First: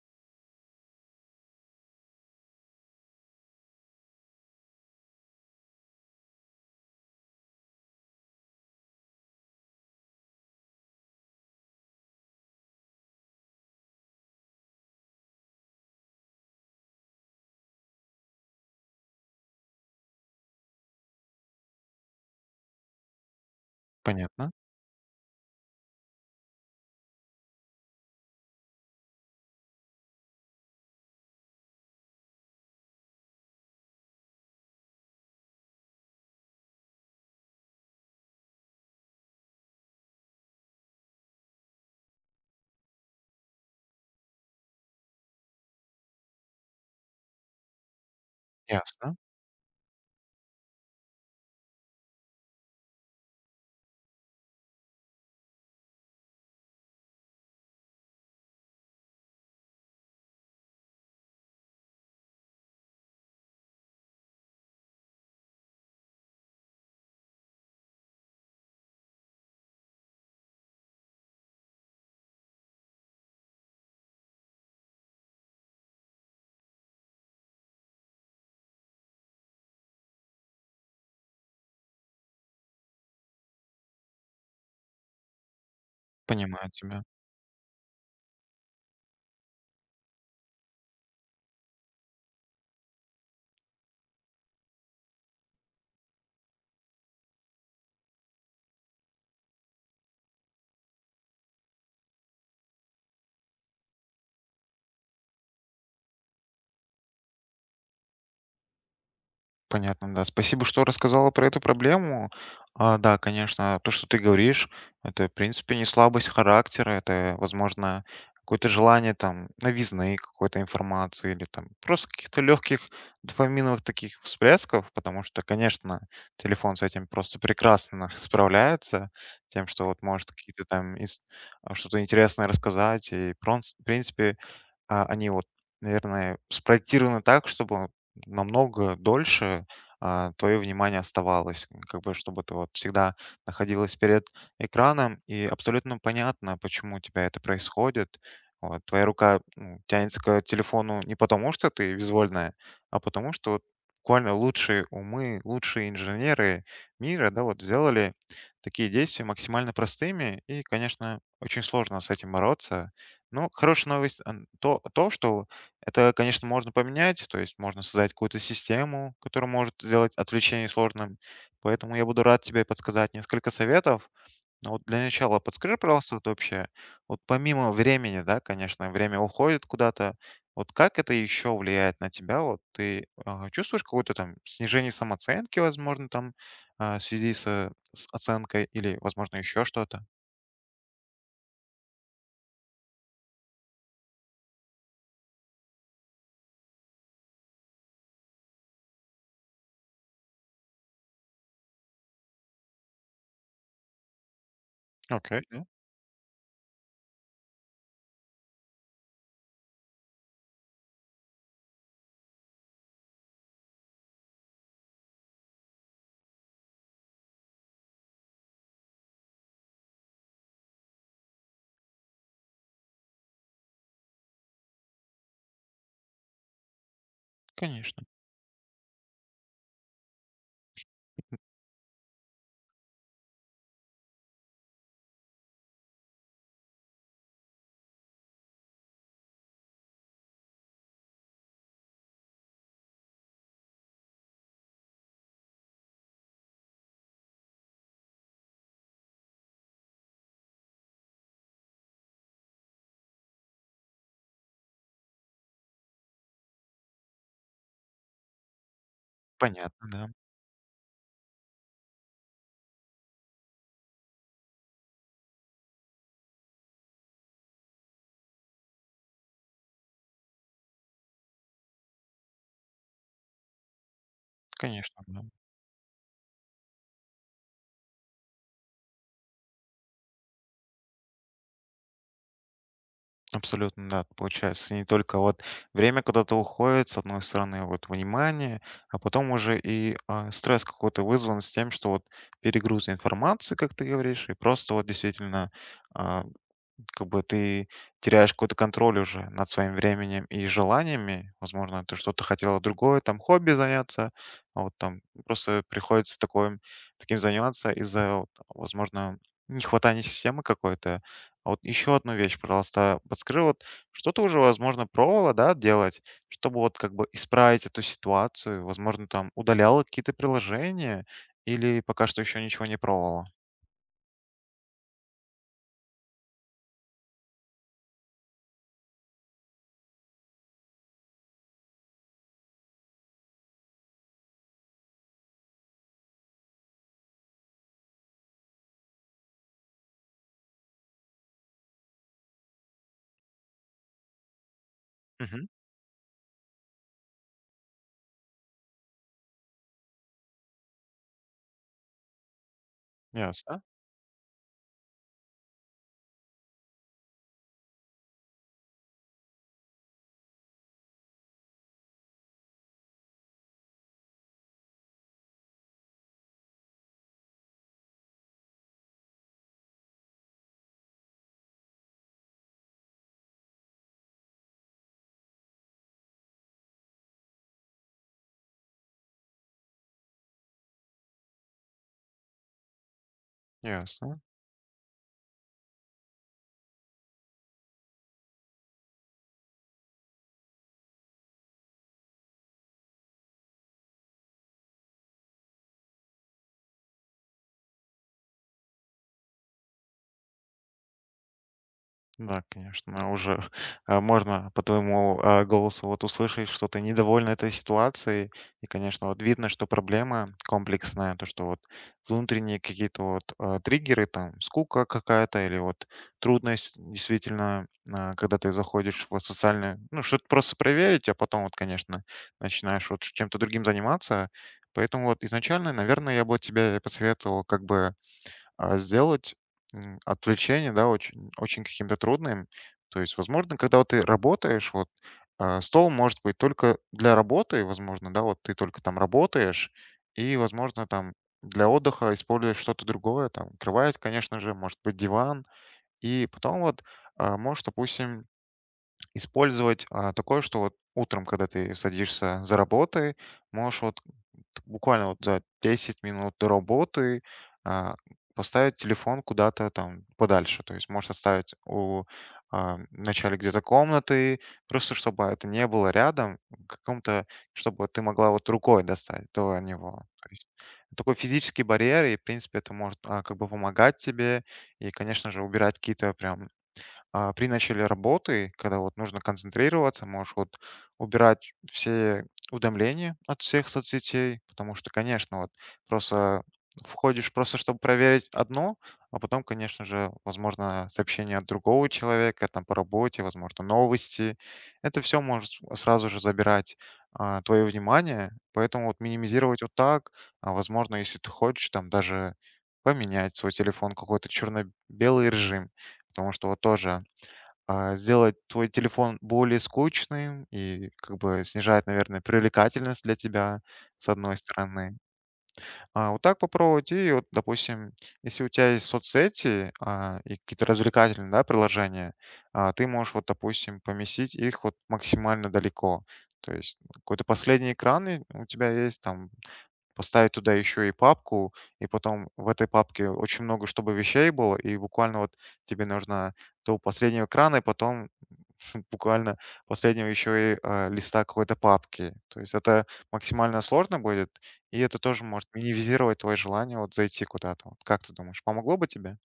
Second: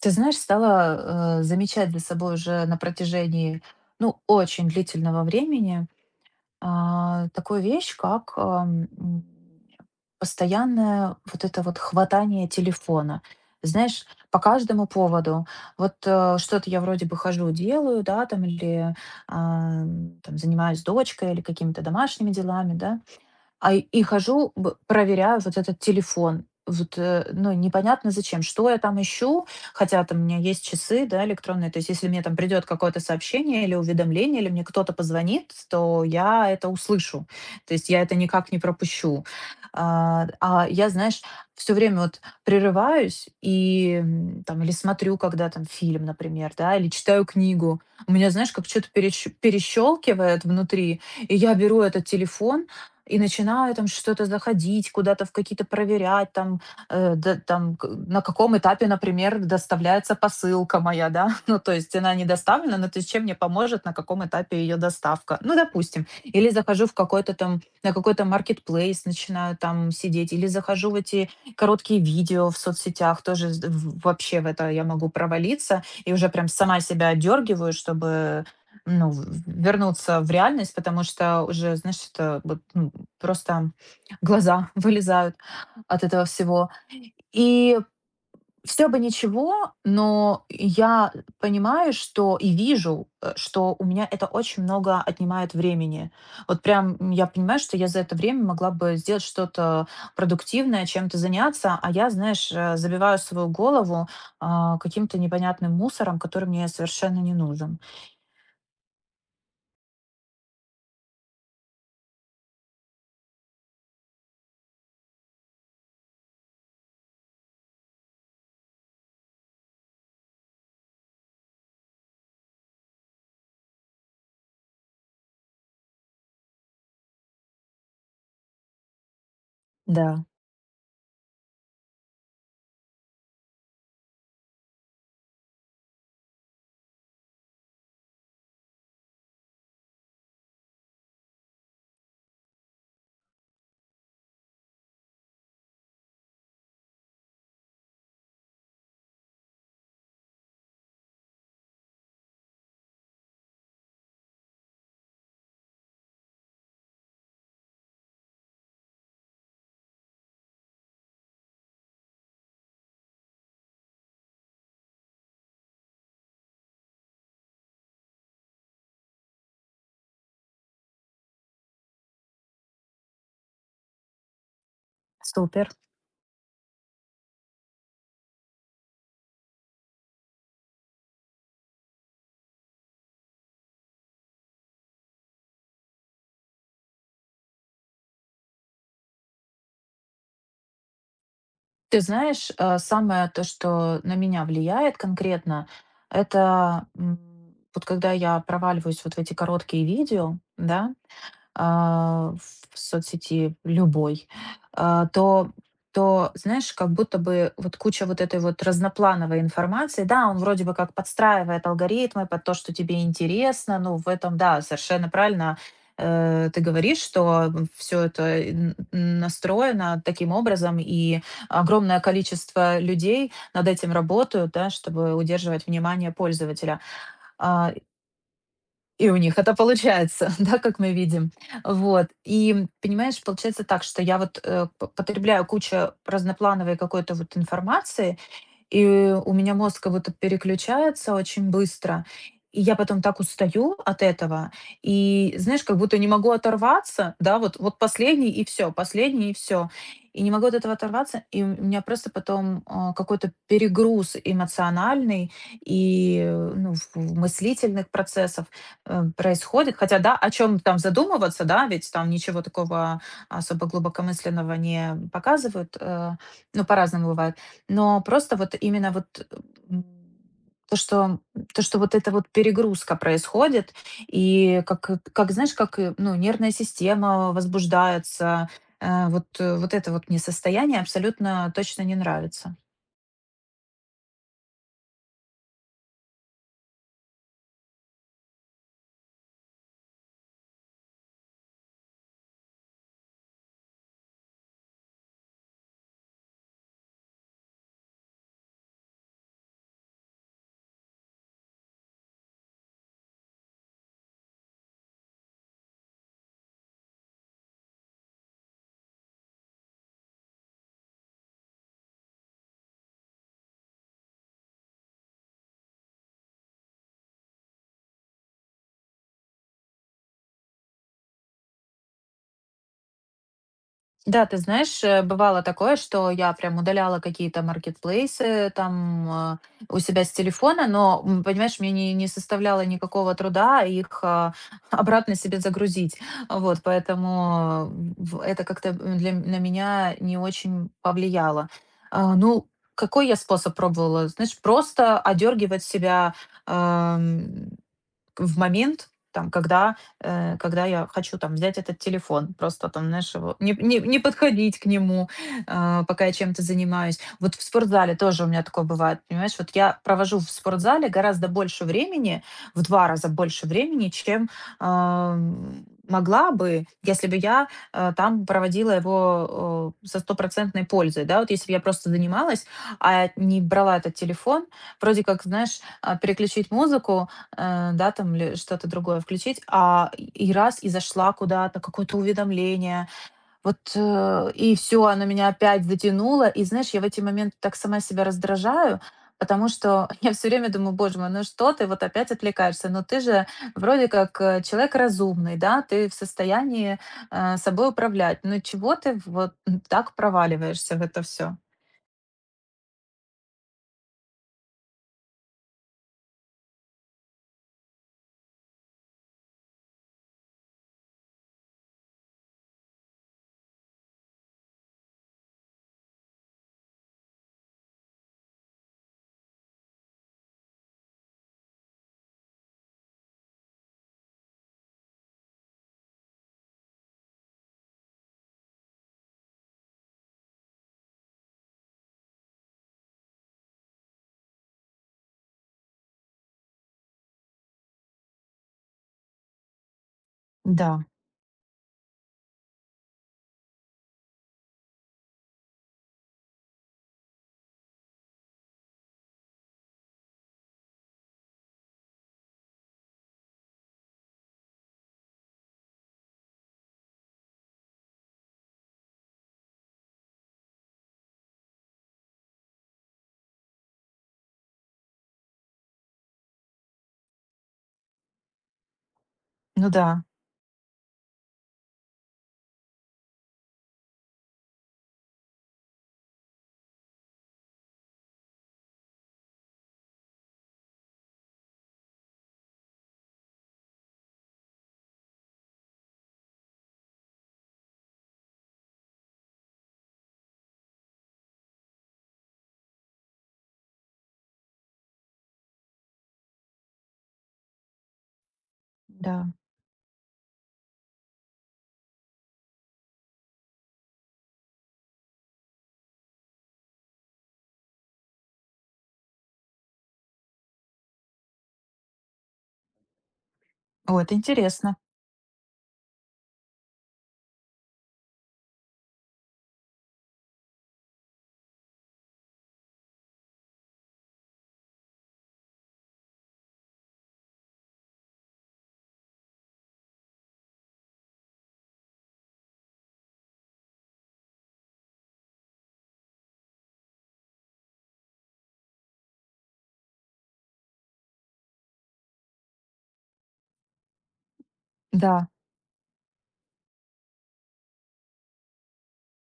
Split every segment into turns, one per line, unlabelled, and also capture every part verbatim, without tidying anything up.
Ты знаешь, стала, э, замечать за собой уже на протяжении, ну, очень длительного времени, а, такую вещь, как, ам, м, постоянное вот это вот хватание телефона. Знаешь, по каждому поводу. Вот, э, что-то я вроде бы хожу, делаю, да, там, или, ам, там, занимаюсь дочкой или какими-то домашними делами, да. А, и и
Понятно,
хожу, б проверяю вот этот телефон. Вот, э, ну, непонятно зачем. Что я там ищу? Хотя там у меня есть часы, да, электронные. То есть если мне там придет какое-то сообщение или уведомление, или мне кто-то позвонит, то я это услышу. То есть я это никак не пропущу. А, а я, знаешь, все время вот прерываюсь и, м, там, или смотрю, когда там фильм, например, да, или читаю книгу. У меня, знаешь, как что то
ясно,
перещелкивает внутри, и я беру этот телефон, и начинаю там что-то заходить, куда-то в какие-то проверять, там, э, да, там, к- на каком этапе, например, доставляется посылка моя, да, ну, то есть она не доставлена, но то есть чем мне поможет, на каком этапе ее доставка, ну, допустим, или захожу в какой-то там, на какой-то маркетплейс, начинаю там сидеть, или захожу в эти короткие видео в соцсетях, тоже з- в- вообще в это я могу провалиться, и уже прям сама себя отдергиваю, чтобы ну, в- вернуться в реальность, потому что уже, знаешь, это вот, ну, просто глаза вылезают от этого
понимаю
всего.
тебя.
И все бы ничего, но я понимаю, что и вижу, э, что у меня это очень много отнимает времени. Вот прям, м, я понимаю, что я за это время могла бы сделать что-то продуктивное, чем-то заняться, а я, знаешь, э, забиваю свою голову, а, каким-то непонятным мусором, который мне совершенно не нужен.
Понятно, да. Спасибо, что рассказала про эту проблему. А, да, конечно, то, что ты говоришь, это, в принципе, не слабость характера, это, возможно, какое-то желание там новизны какой-то информации или там просто каких-то легких дофаминовых таких всплесков, потому что, конечно, телефон с этим просто прекрасно справляется, тем, что вот
Да,
может какие-то там ис- а, что-то интересное рассказать, и, прон, в принципе, А, они вот, наверное, спроектированы так, чтобы намного дольше, а, твое внимание оставалось. М, как бы, чтобы ты вот всегда находилась перед экраном, и абсолютно понятно, почему у тебя это происходит. Вот, твоя рука, м, тянется к телефону не потому, что ты визвольная, а потому что вот буквально лучшие умы, лучшие инженеры мира, да, вот сделали такие действия максимально простыми, и, конечно, очень сложно с этим бороться. Ну, хорошая новость ан то то, что это, конечно, можно поменять, то есть можно создать какую-то систему, которая может сделать отвлечение сложным. Поэтому я буду рад тебе подсказать несколько советов. Но вот для начала
супер.
подскажи, пожалуйста, вот вообще, вот помимо времени, да, конечно, время уходит куда-то, вот как это еще влияет на тебя? Вот ты, а, чувствуешь какое-то там снижение самооценки, возможно, там, а, в связи со с оценкой или, возможно, еще что-то?
Ты знаешь, э, самое то, что на меня влияет конкретно, это м, вот когда я проваливаюсь вот в эти короткие видео, да, а, в соцсети любой, а,
Окей.
то
Ну,
то, знаешь, как будто бы вот куча вот этой вот разноплановой информации. Да, он вроде бы как подстраивает алгоритмы под то, что тебе интересно. Ну, в этом, да, совершенно правильно э, ты говоришь, что все это н- н- настроено таким образом, и огромное количество людей над этим работают, да, чтобы удерживать внимание пользователя. А,
конечно.
и у них это получается, да, как мы видим. Вот. И, понимаешь, получается так, что я вот э, п- потребляю кучу разноплановой какой-то вот информации, и у меня мозг как будто переключается очень быстро. И я потом так устаю от этого. И, знаешь, как будто не могу оторваться, да, вот, вот последний и все, последний и все. И не могу от этого оторваться, и у меня просто потом а, какой-то перегруз эмоциональный и э, ну, в- в мыслительных процессов э, происходит.
Понятно,
Хотя,
да.
да, о чем там задумываться, да, ведь там ничего такого особо глубокомысленного не показывают, э, ну, по-разному бывает. Но просто вот именно вот, м, то, что то, что вот эта вот перегрузка происходит, и как
Конечно, да.
как, знаешь, как, э, ну, нервная система возбуждается. Э, вот, э, вот это вот мне состояние абсолютно точно не нравится.
Абсолютно, да. Получается, не только вот время куда-то уходит, с одной стороны, вот внимание, а потом уже и а, стресс какой-то вызван с тем, что вот перегруз информации, как ты говоришь, и просто вот действительно, а, как бы ты теряешь какой-то контроль уже над своим временем и желаниями. Возможно, ты что-то хотела другое, там хобби заняться, а вот там просто приходится такое, таким заниматься из-за, вот, возможно, нехватания системы какой-то. А вот еще одну вещь, пожалуйста, подскажи, вот что ты уже, возможно, пробовала, да, делать, чтобы вот как бы исправить эту ситуацию, возможно, там удаляла какие-то приложения или пока что еще ничего не пробовала?
Да, ты знаешь, э, бывало такое, что я прям удаляла какие-то маркетплейсы там, э, у себя с телефона, но, м, понимаешь, мне не не составляло никакого труда их, а, обратно себе загрузить. Вот, поэтому, м, в это как-то, м, для м- на меня не очень повлияло. А, ну, какой я способ пробовала? Знаешь, просто
Мгм.
одергивать себя, ам в момент, там, когда, э, когда я хочу там взять этот телефон, просто там, знаешь, его не,
Ясно,
не, не подходить к нему, а, пока я чем-то занимаюсь. Вот в спортзале тоже у меня такое бывает, понимаешь? Вот я провожу в спортзале гораздо больше времени, в два раза больше времени, чем ам, могла бы, если бы я э, там проводила его э, со стопроцентной пользой, да, вот если бы я просто занималась, а не брала этот телефон, вроде как, знаешь, а, переключить музыку, э, да, там ли что-то другое включить, а и раз и зашла куда-то, какое-то уведомление, вот,
ясно.
э, и все, оно меня опять затянуло. И знаешь, я в эти моменты так сама себя раздражаю, потому что я все время думаю: "Боже мой, ну что ты вот опять отвлекаешься? Но ты же вроде как, э, человек разумный, да, ты в состоянии, э, собой управлять. Но чего ты вот так проваливаешься в это все?
Да, конечно, уже а, можно по твоему а, голосу вот услышать, что ты недовольна этой ситуацией. И, конечно, вот видно, что проблема комплексная, то, что вот внутренние какие-то вот а, триггеры, там, скука какая-то или вот трудность действительно, а, когда ты заходишь в социальное, ну, что-то просто проверить, а потом вот, конечно, начинаешь вот чем-то другим заниматься. Поэтому вот изначально, наверное, я бы вот тебе посоветовал как бы а, сделать, м, отвлечение, да, очень, очень каким-то трудным. То есть, возможно, когда вот ты работаешь, вот, а, стол может быть только для работы, возможно, да, вот ты только там работаешь, и,
Да,
возможно, там для отдыха используешь что-то другое, там, кровать, конечно же, может быть, диван, и потом вот а, можешь, допустим, использовать, а, такое, что вот утром, когда ты садишься за работой, можешь вот буквально вот за десять минут до работы а, поставить телефон куда-то там подальше. То есть можешь оставить у, а, в начале где-то комнаты, просто чтобы это не было рядом, в каком-то, чтобы ты могла вот рукой достать до
ну да,
него. То есть такой физический барьер, и, в принципе, это может а, как бы помогать тебе, и, конечно же, убирать какие-то прям, а, при начале работы, когда вот нужно концентрироваться, можешь вот убирать все уведомления от всех соцсетей, потому что, конечно, вот просто входишь просто, чтобы проверить одно, а потом, конечно же, возможно, сообщение от другого человека, там по работе, возможно, новости. Это все может сразу же забирать твое внимание, поэтому вот
да.
минимизировать вот так, а возможно, если ты хочешь, там даже поменять свой телефон, какой-то черно-белый режим, потому что вот тоже, а, сделать твой телефон более скучным и как бы снижает, наверное, привлекательность для тебя,
О,
с
это
одной
интересно.
стороны. А вот так попробовать. И вот, допустим, если у тебя есть соцсети а, и какие-то развлекательные, да, приложения, а, ты можешь, вот, допустим, поместить их вот максимально далеко. То есть ну, какой-то последний экран и у тебя есть, там, поставить туда еще и папку, и потом в этой папке очень много чтобы вещей было, и буквально вот тебе нужно до последнего экрана, и потом буквально последнего еще и, а, листа какой-то папки. То есть это максимально сложно будет, и это тоже
Да.
может минимизировать твое желание вот зайти куда-то. Вот как ты думаешь, помогло бы тебе?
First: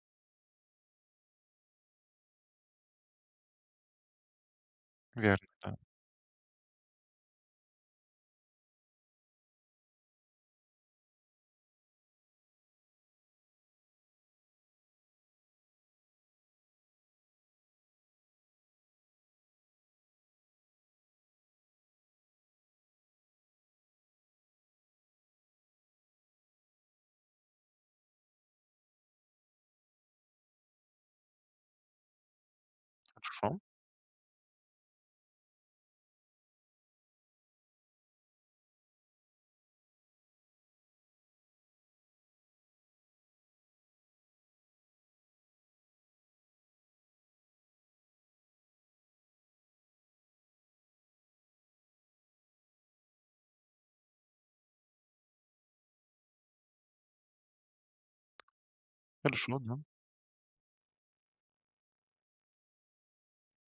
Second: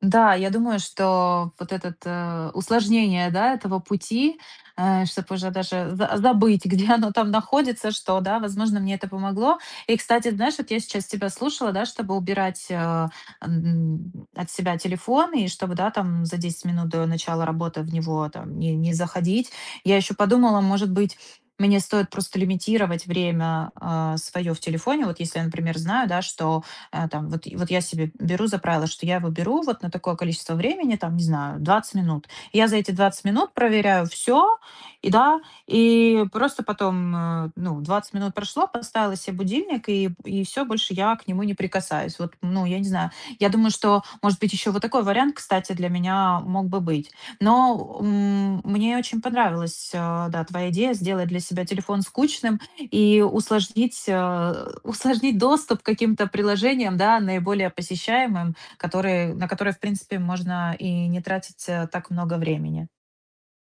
Да, я думаю, что вот этот, э, усложнение, да, этого пути, э, чтобы
Верно,
уже
да.
даже за забыть, где оно там находится, что, да, возможно, мне это помогло. И, кстати, знаешь, вот я сейчас тебя слушала, да, чтобы убирать, э, м, от себя телефон и чтобы, да, там за десять минут до начала работы в него там не не заходить. Я еще подумала, может быть, мне стоит просто лимитировать время, а, свое в телефоне. Вот если я, например, знаю, да, что а, там вот, и вот я себе беру за правило, что я его беру вот на такое количество времени, там, не знаю, двадцать минут. И я за эти двадцать
Хорошо,
минут проверяю все, и да, и просто потом, э, ну, двадцать минут прошло, поставила себе будильник, и, и все, больше я к нему не прикасаюсь. Вот, ну, я не знаю. Я думаю, что, может быть, еще вот такой вариант, кстати, для меня мог бы быть. Но м, мне очень понравилась, э, да, твоя идея сделать для себя телефон скучным, и усложнить, э, усложнить доступ к каким-то приложениям, да, наиболее посещаемым, которые, на
хорошо,
которые,
да.
в принципе, можно и не тратить э, так много времени.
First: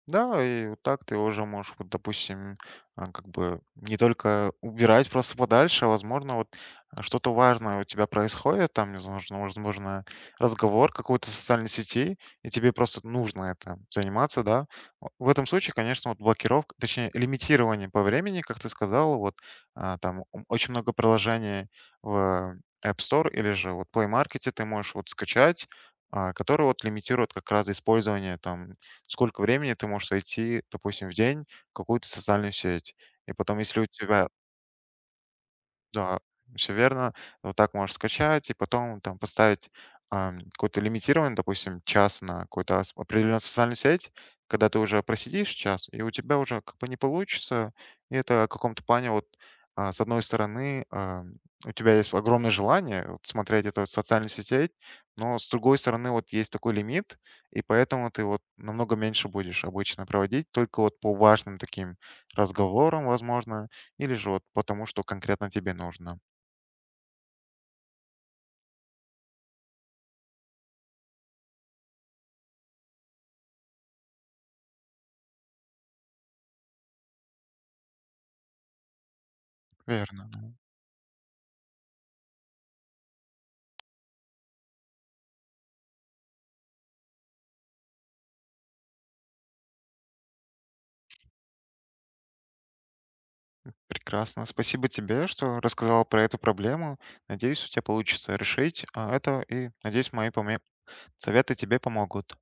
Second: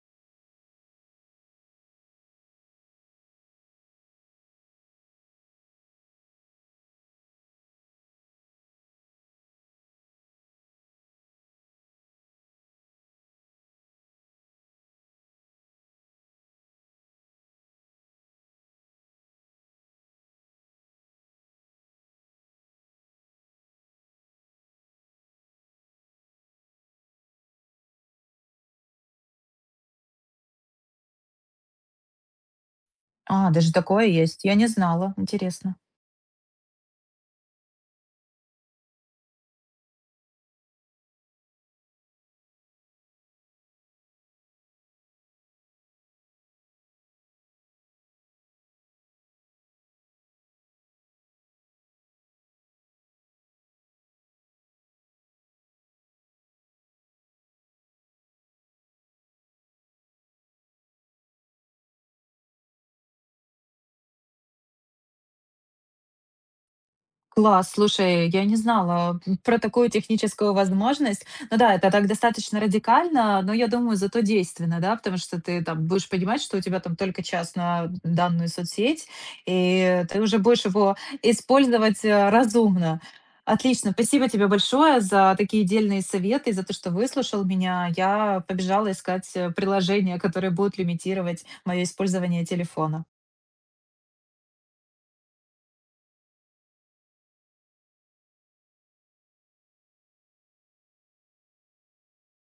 Да, и вот так ты уже можешь, вот, допустим, а, как бы не только убирать просто подальше, а возможно, вот, а, что-то важное у тебя происходит, там, не знаю, возможно, возможно, разговор какой-то в социальной сети, и тебе просто нужно это заниматься, да. В в этом случае, конечно, вот блокировка, точнее, лимитирование по времени, как ты сказал, вот, а, там м, очень много приложений в эп стор или же вот плей маркет ты можешь вот скачать, а, которые вот лимитируют как раз использование там сколько времени ты можешь зайти, допустим, в день в какую-то социальную сеть. И
А,
потом,
даже
если у
такое
тебя
есть. Я не знала. Интересно.
да, все верно. Вот так можешь скачать и потом там поставить, ам, какой-то лимитированный, допустим, час на какую-то ос определенную социальную сеть, когда ты уже просидишь час, и у тебя уже как бы не получится. И это в каком-то плане вот, а, с одной стороны, ам, у тебя есть огромное желание вот смотреть эту вот социальную сеть, но с другой стороны вот есть такой лимит, и поэтому ты вот намного меньше будешь обычно проводить, только вот по важным таким разговорам, возможно. Или же вот потому, что конкретно тебе нужно.
Класс, слушай, я не знала, м, про такую техническую возможность. Ну да, это так достаточно радикально, но я думаю, зато действенно, да, потому что ты там будешь понимать, что у тебя там только час на данную соцсеть, и ты уже
Верно.
будешь его использовать, э, разумно. Отлично, спасибо тебе большое за такие дельные советы и за то, что выслушал меня. Я побежала искать, э, приложения, которые будут лимитировать моё использование телефона.
Прекрасно. Спасибо тебе, что рассказала про эту проблему. Надеюсь, у тебя получится решить, а, это и надеюсь, мои поме- советы тебе помогут.